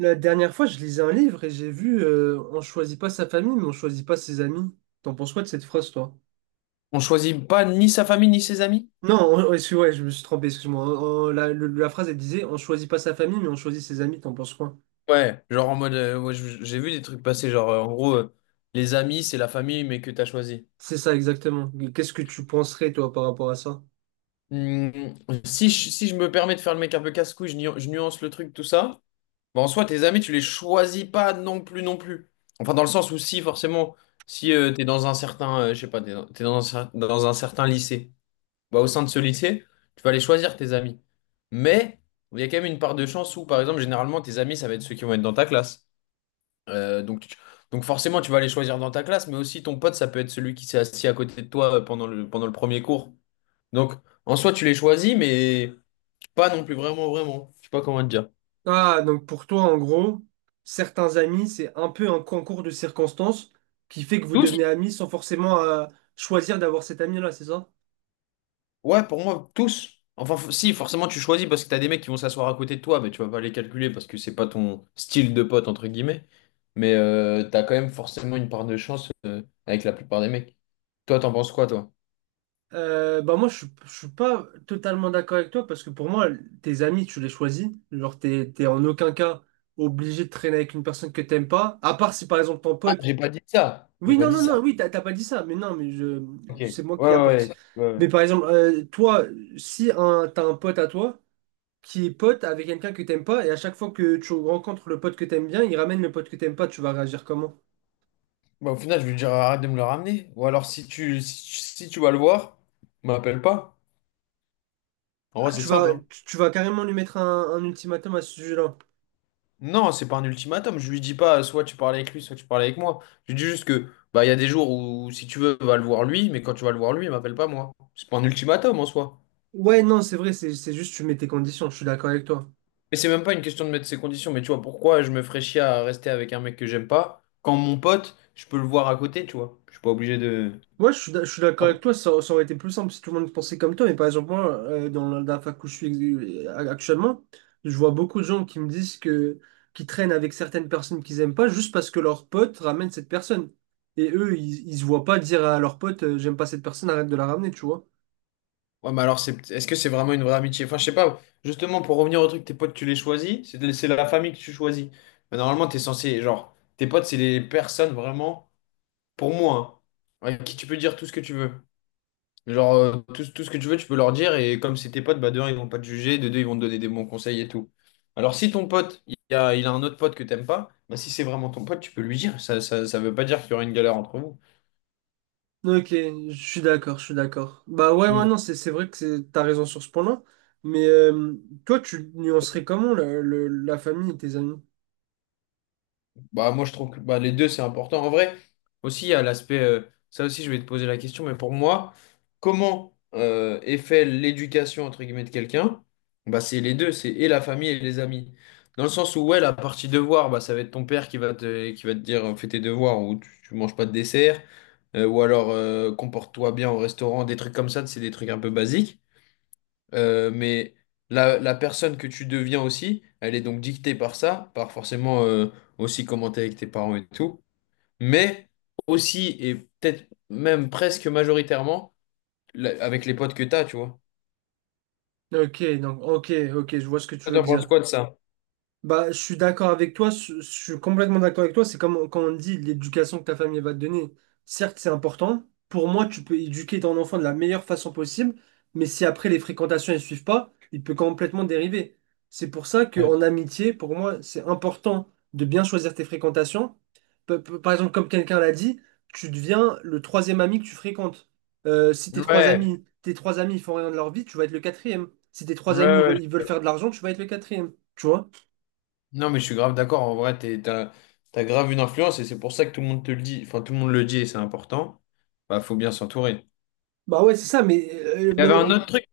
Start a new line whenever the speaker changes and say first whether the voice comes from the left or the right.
right: La dernière fois, je lisais un livre et j'ai vu on choisit pas sa famille, mais on choisit pas ses amis. T'en penses quoi de cette phrase, toi?
left: On choisit pas ni sa famille ni ses amis?
right: Non, excuse, ouais, je me suis trompé, excuse-moi. La phrase, elle disait on choisit pas sa famille, mais on choisit ses amis. T'en penses quoi?
left: Ouais, genre en mode, moi, j'ai vu des trucs passer, genre en gros, les amis, c'est la famille, mais que t'as choisi.
right: C'est ça, exactement. Mais qu'est-ce que tu penserais, toi, par rapport à ça?
left: Hmm, si je me permets de faire le mec un peu casse-couille, je nuance le truc, tout ça. Bah, en soi, tes amis, tu les choisis pas non plus, non plus. Enfin, dans le sens où si, forcément, si t'es dans un certain, je sais pas, t'es dans un, cer- dans un certain lycée, bah, au sein de ce lycée, tu vas aller choisir tes amis. Mais il y a quand même une part de chance où, par exemple, généralement, tes amis, ça va être ceux qui vont être dans ta classe. Euh, donc, tu- donc, forcément, tu vas les choisir dans ta classe, mais aussi ton pote, ça peut être celui qui s'est assis à côté de toi pendant le premier cours. Donc, en soi, tu les choisis, mais pas non plus vraiment, vraiment. Je sais pas comment te dire.
right: Ah, donc pour toi, en gros, certains amis, c'est un peu un concours de circonstances qui fait que vous
left: Tous?
right: devenez amis sans forcément choisir d'avoir cet ami-là, c'est ça?
left: Ouais, pour moi, tous. Enfin, si, forcément, tu choisis parce que t'as des mecs qui vont s'asseoir à côté de toi, mais tu vas pas les calculer parce que c'est pas ton style de pote, entre guillemets. Mais t'as quand même forcément une part de chance avec la plupart des mecs. Toi, t'en penses quoi, toi?
right: Bah moi je, je suis pas totalement d'accord avec toi, parce que pour moi tes amis tu les choisis, genre t'es en aucun cas obligé de traîner avec une personne que t'aimes pas, à part si par exemple ton
left: Ah,
right: pote.
left: j'ai pas dit ça. J'ai
right: Oui,
left: pas
right: non
left: dit
right: non
left: ça.
right: non, oui, t'as pas dit ça, mais non, mais je
left: Ok. Ouais,
right: c'est moi qui
left: ouais, ouais.
right: apporte.
left: Ouais, ouais.
right: Mais par exemple, toi, si un t'as un pote à toi qui est pote avec quelqu'un que t'aimes pas, et à chaque fois que tu rencontres le pote que t'aimes bien, il ramène le pote que t'aimes pas, tu vas réagir comment?
left: Bah, au final, je vais lui dire arrête de me le ramener. Ou alors, si tu vas le voir, m'appelle pas. En
right: Ah,
left: vrai, c'est simple. Hein.
right: tu vas carrément lui mettre un ultimatum à ce sujet-là.
left: Non, c'est pas un ultimatum. Je lui dis pas soit tu parles avec lui, soit tu parles avec moi. Je lui dis juste que bah, il y a des jours où, si tu veux, va le voir lui, mais quand tu vas le voir lui, il m'appelle pas moi. C'est pas un ultimatum en soi.
right: Ouais, non, c'est vrai, c'est juste tu mets tes conditions, je suis d'accord avec toi.
left: Et c'est même pas une question de mettre ses conditions, mais tu vois, pourquoi je me ferais chier à rester avec un mec que j'aime pas quand mon pote, je peux le voir à côté, tu vois. Je suis pas obligé de.
right: Moi, je suis d'accord avec toi, ça aurait été plus simple si tout le monde pensait comme toi, mais par exemple, moi, dans dans la fac où je suis actuellement, je vois beaucoup de gens qui me disent que qui traînent avec certaines personnes qu'ils aiment pas juste parce que leurs potes ramènent cette personne. Et eux, ils se voient pas dire à leurs potes, j'aime pas cette personne, arrête de la ramener, tu vois.
left: Ouais, mais alors, c'est, est-ce que c'est vraiment une vraie amitié? Enfin, je sais pas. Justement, pour revenir au truc, tes potes, tu les choisis. C'est la famille que tu choisis. Mais normalement, t'es censé, genre, tes potes, c'est les personnes vraiment, pour moi, hein, avec qui tu peux dire tout ce que tu veux. Genre, tout ce que tu veux, tu peux leur dire. Et comme c'est tes potes, bah, de un, ils vont pas te juger. De deux, ils vont te donner des bons conseils et tout. Alors, si ton pote, il a un autre pote que t'aimes pas, bah, si c'est vraiment ton pote, tu peux lui dire. Ça veut pas dire qu'il y aura une galère entre
right: Ok, je suis d'accord, je suis d'accord. Bah ouais, ouais,
left: vous.
right: non, c'est vrai que t'as raison sur ce point-là, mais toi, tu nuancerais comment la famille et tes amis?
left: Bah, moi, je trouve que bah, les deux, c'est important. En vrai, aussi, il y a l'aspect, ça aussi, je vais te poser la question, mais pour moi, comment est fait l'éducation, entre guillemets, de quelqu'un? Bah, c'est les deux, c'est et la famille et les amis. Dans le sens où, ouais, la partie devoir, bah, ça va être ton père qui va te, dire, fais tes devoirs, ou tu manges pas de dessert, ou alors, comporte-toi bien au restaurant, des trucs comme ça, c'est des trucs un peu basiques. Mais la personne que tu deviens aussi, elle est donc dictée par ça, par forcément aussi comment t'es avec tes parents et tout, mais aussi et peut-être même presque majoritairement avec les potes que t'as, tu vois.
right: Ok, donc ok, ok, je vois ce que tu
left: Toi,
right: veux
left: t'en penses
right: dire.
left: quoi de ça?
right: Bah, je suis d'accord avec toi, je suis complètement d'accord avec toi. C'est comme quand on dit l'éducation que ta famille va te donner. Certes, c'est important. Pour moi, tu peux éduquer ton enfant de la meilleure façon possible, mais si après les fréquentations ne suivent pas, il peut complètement dériver. C'est pour ça
left: Ouais.
right: qu'en amitié, pour moi, c'est important de bien choisir tes fréquentations. Par exemple, comme quelqu'un l'a dit, tu deviens le troisième ami que tu fréquentes. Si tes trois
left: Ouais,
right: amis, tes trois amis ils font rien de leur vie, tu vas être le quatrième. Si tes
left: ouais,
right: trois amis
left: ouais.
right: ils veulent faire de l'argent, tu vas être le quatrième. Tu vois?
left: Non, mais je suis grave d'accord. En vrai, t'as grave une influence et c'est pour ça que tout le monde te le dit. Enfin, tout le monde le dit et c'est important. Bah, faut bien s'entourer.
right: Bah ouais, c'est ça, mais… euh,
left: Il y
right: ben-
left: avait un
right: euh,
left: autre truc.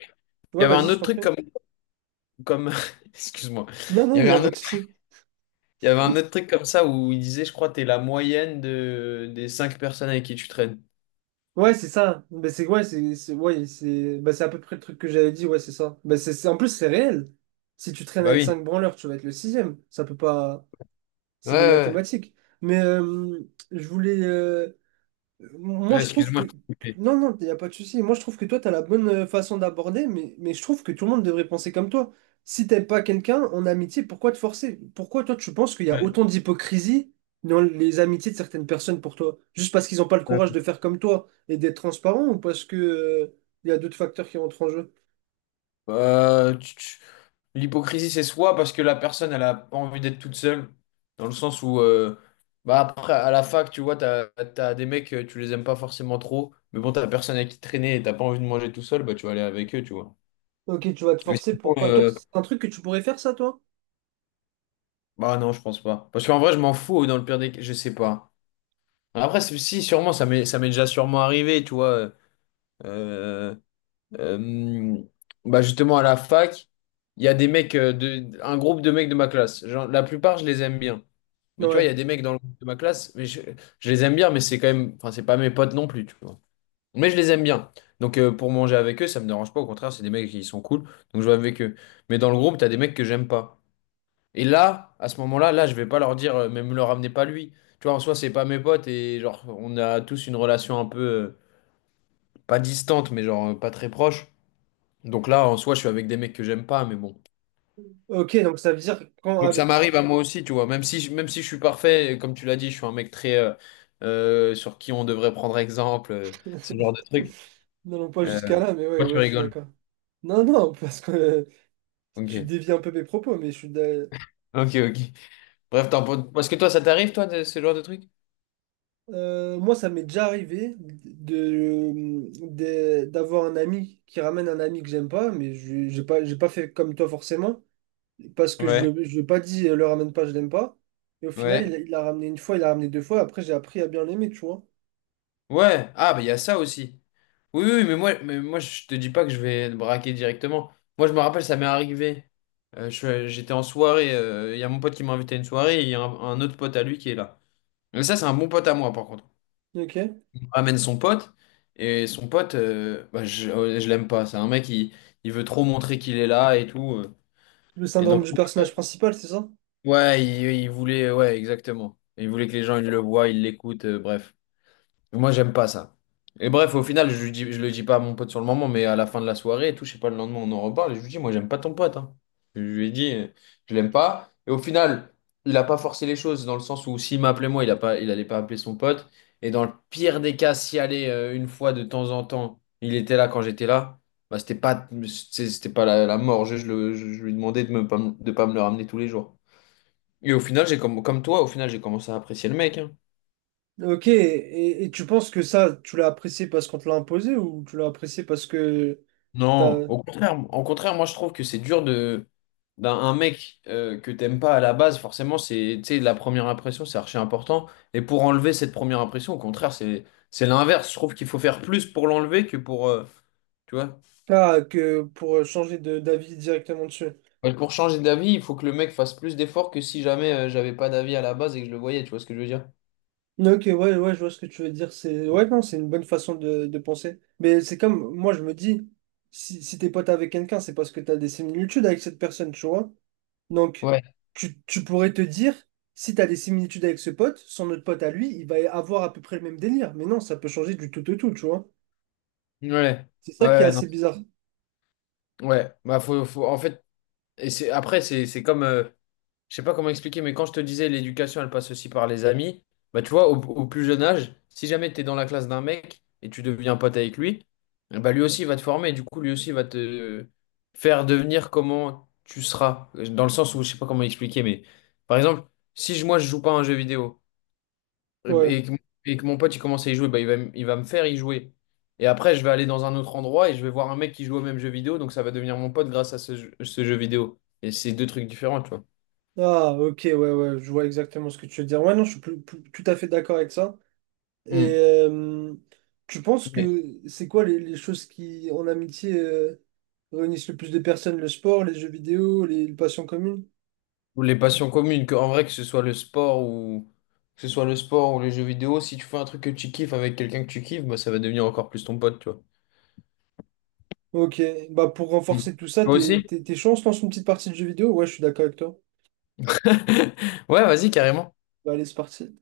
left: Il
right: ouais,
left: y avait un
right: vas-y, je
left: autre
right: t'en prie.
left: truc comme, excuse-moi.
right: Non,
left: Il
right: non,
left: y
right: il
left: avait
right: n'y a
left: un
right: pas de souci.
left: Il y avait un autre truc comme ça où il disait, je crois, t'es la moyenne des cinq personnes avec qui tu traînes.
right: Ouais, c'est ça. Bah, c'est ouais, ouais, c'est bah, c'est à peu près le truc que j'avais dit, ouais, c'est ça. Bah, en plus, c'est réel. Si tu traînes
left: Bah
right: avec
left: oui.
right: 5 branleurs, tu vas être le sixième. Ça peut pas…
left: Ouais,
right: C'est des
left: ouais.
right: mathématiques. Mais je voulais… moi,
left: Ouais,
right: je trouve
left: excuse-moi, je
right: que…
left: t'ai coupé.
right: Non, non, il n'y a pas de souci. Moi, je trouve que toi, tu as la bonne façon d'aborder, mais… mais je trouve que tout le monde devrait penser comme toi. Si t'aimes pas quelqu'un en amitié, pourquoi te forcer? Pourquoi toi, tu penses qu'il y a
left: Ouais.
right: autant d'hypocrisie dans les amitiés de certaines personnes pour toi? Juste parce qu'ils n'ont pas le courage de faire comme toi et d'être transparent, ou parce que, il y a d'autres facteurs qui rentrent en jeu?
left: Euh, tu- tu- L'hypocrisie, c'est soit parce que la personne, elle a pas envie d'être toute seule, dans le sens où, bah après, à la fac, tu vois, t'as des mecs, tu les aimes pas forcément trop, mais bon, t'as personne avec qui traîner et t'as pas envie de manger tout seul, bah tu vas aller avec eux, tu vois.
right: Ok, tu vas te
left: Mais
right: forcer
left: sinon,
right: pour pas… Toi, c'est un truc que tu pourrais faire, ça, toi?
left: bah non, je pense pas. Parce qu'en vrai, je m'en fous, dans le pire des cas, je sais pas. Après, si, sûrement, ça m'est déjà sûrement arrivé, tu vois. Euh, euh, mm, Bah justement, à la fac, il y a des mecs, un groupe de mecs de ma classe. Genre, la plupart, je les aime bien. Mais tu vois,
right: Ouais.
left: il y a des mecs dans le groupe de ma classe, mais je les aime bien, mais c'est quand même, enfin, c'est pas mes potes non plus, tu vois. Mais je les aime bien. Donc, pour manger avec eux, ça me dérange pas. Au contraire, c'est des mecs qui sont cool, donc je vais avec eux. Mais dans le groupe, t'as des mecs que j'aime pas. Et là, à ce moment-là, là, je vais pas leur dire, mais me le ramenez pas lui. Tu vois, en soi, c'est pas mes potes et genre, on a tous une relation un peu, pas distante, mais genre, pas très proche. Donc là, en soi, je suis avec des mecs que j'aime pas, mais bon.
right: Ok, donc ça veut dire quand
left: Donc ça
right: avec…
left: m'arrive à moi aussi, tu vois. Même si, même si je suis parfait, comme tu l'as dit, je suis un mec très, sur qui on devrait prendre exemple, ce genre de truc.
right: Non, non, pas jusqu'à
left: Euh,
right: là, mais ouais,
left: Pourquoi tu
right: ouais, je suis
left: rigoles?
right: d'accord. Non, non, parce que… Tu
left: Ok.
right: dévies un peu mes propos, mais je suis.
left: Ok, ok. Bref, parce que toi, ça t'arrive, toi, de ce genre de truc?
right: Moi, ça m'est déjà arrivé de, d'avoir un ami qui ramène un ami que j'aime pas, mais je j'ai pas fait comme toi forcément, parce que
left: Ouais.
right: je lui ai pas dit le ramène pas, je l'aime pas. Et au final,
left: Ouais.
right: il l'a ramené une fois, il l'a ramené deux fois, après j'ai appris à bien l'aimer, tu vois.
left: Ouais, ah bah il y a ça aussi. Oui, oui, mais moi je te dis pas que je vais te braquer directement. Moi je me rappelle, ça m'est arrivé. J'étais en soirée, il y a mon pote qui m'a invité à une soirée, et il y a un autre pote à lui qui est là. Mais ça c'est un bon pote à moi par contre.
right: Ok.
left: On ramène son pote, et son pote, bah, je l'aime pas. C'est un mec il veut trop montrer qu'il est là et tout.
right: Le
left: Et
right: syndrome
left: donc,
right: du personnage principal, c'est ça?
left: ouais, il voulait, ouais, exactement. Il voulait que les gens ils le voient, ils l'écoutent, bref. Moi, j'aime pas ça. Et bref, au final, je lui dis, je le dis pas à mon pote sur le moment, mais à la fin de la soirée et tout, je sais pas, le lendemain, on en reparle. Et je lui dis, moi, j'aime pas ton pote. Hein. Je lui ai dit, je l'aime pas. Et au final, il a pas forcé les choses dans le sens où s'il m'appelait moi, il a pas, il allait pas appeler son pote. Et dans le pire des cas, s'il allait une fois de temps en temps, il était là quand j'étais là, bah, c'était pas la mort. Je lui demandais de pas me le ramener tous les jours. Et au final, j'ai comme toi, au final, j'ai commencé à apprécier le mec. Hein.
right: Ok, et tu penses que ça, tu l'as apprécié parce qu'on te l'a imposé, ou tu l'as apprécié parce que
left: Non,
right: t'as.
left: au contraire, moi je trouve que c'est dur de d'un un mec que t'aimes pas à la base, forcément, c'est tu sais, la première impression, c'est archi important. Et pour enlever cette première impression, au contraire, c'est l'inverse. Je trouve qu'il faut faire plus pour l'enlever que pour tu vois.
right: Ah, que pour changer de d'avis directement dessus.
left: Ouais, pour changer d'avis, il faut que le mec fasse plus d'efforts que si jamais j'avais pas d'avis à la base et que je le voyais, tu vois ce que je veux dire?
right: Ok, ouais, ouais, je vois ce que tu veux dire. C'est, ouais, non, c'est une bonne façon de penser. Mais c'est comme, moi, je me dis, si t'es pote avec quelqu'un, c'est parce que t'as des similitudes avec cette personne, tu vois. Donc,
left: Ouais,
right: tu pourrais te dire, si t'as des similitudes avec ce pote, son autre pote à lui, il va avoir à peu près le même délire. Mais non, ça peut changer du tout au tout, tu vois.
left: ouais,
right: C'est ça qui est
left: ouais, non.
right: assez bizarre.
left: Ouais, bah en fait, et c'est après c'est comme je sais pas comment expliquer, mais quand je te disais l'éducation, elle passe aussi par les amis, bah tu vois, au plus jeune âge, si jamais tu es dans la classe d'un mec et tu deviens pote avec lui, bah lui aussi va te former, du coup lui aussi va te faire devenir comment tu seras, dans le sens où je sais pas comment expliquer, mais par exemple, si je- moi je joue pas à un jeu vidéo et, bah-
right: Ouais.
left: et que, et que mon pote il commence à y jouer, bah il va me faire y jouer. Et après, je vais aller dans un autre endroit et je vais voir un mec qui joue au même jeu vidéo, donc ça va devenir mon pote grâce à ce jeu vidéo. Et c'est deux trucs différents, tu vois.
right: Ah, ok, ouais, ouais, je vois exactement ce que tu veux dire. Ouais, non, je suis tout à fait d'accord avec ça. Et euh, tu penses
left: Hmm.
right: que c'est quoi les choses qui, en amitié, réunissent le plus de personnes? Le sport, les jeux vidéo, les passions communes?
left: Ou les passions communes, que, en vrai, que ce soit le sport ou les jeux vidéo, si tu fais un truc que tu kiffes avec quelqu'un que tu kiffes, bah, ça va devenir encore plus ton pote, tu vois.
right: Ok, bah pour
left: Mm.
right: renforcer tout ça,
left: Toi aussi?
right: t'es chaud, on se lance une petite partie de jeux vidéo? Ouais, je suis d'accord avec toi.
left: Ouais, vas-y, carrément.
right: Bah, allez, c'est parti.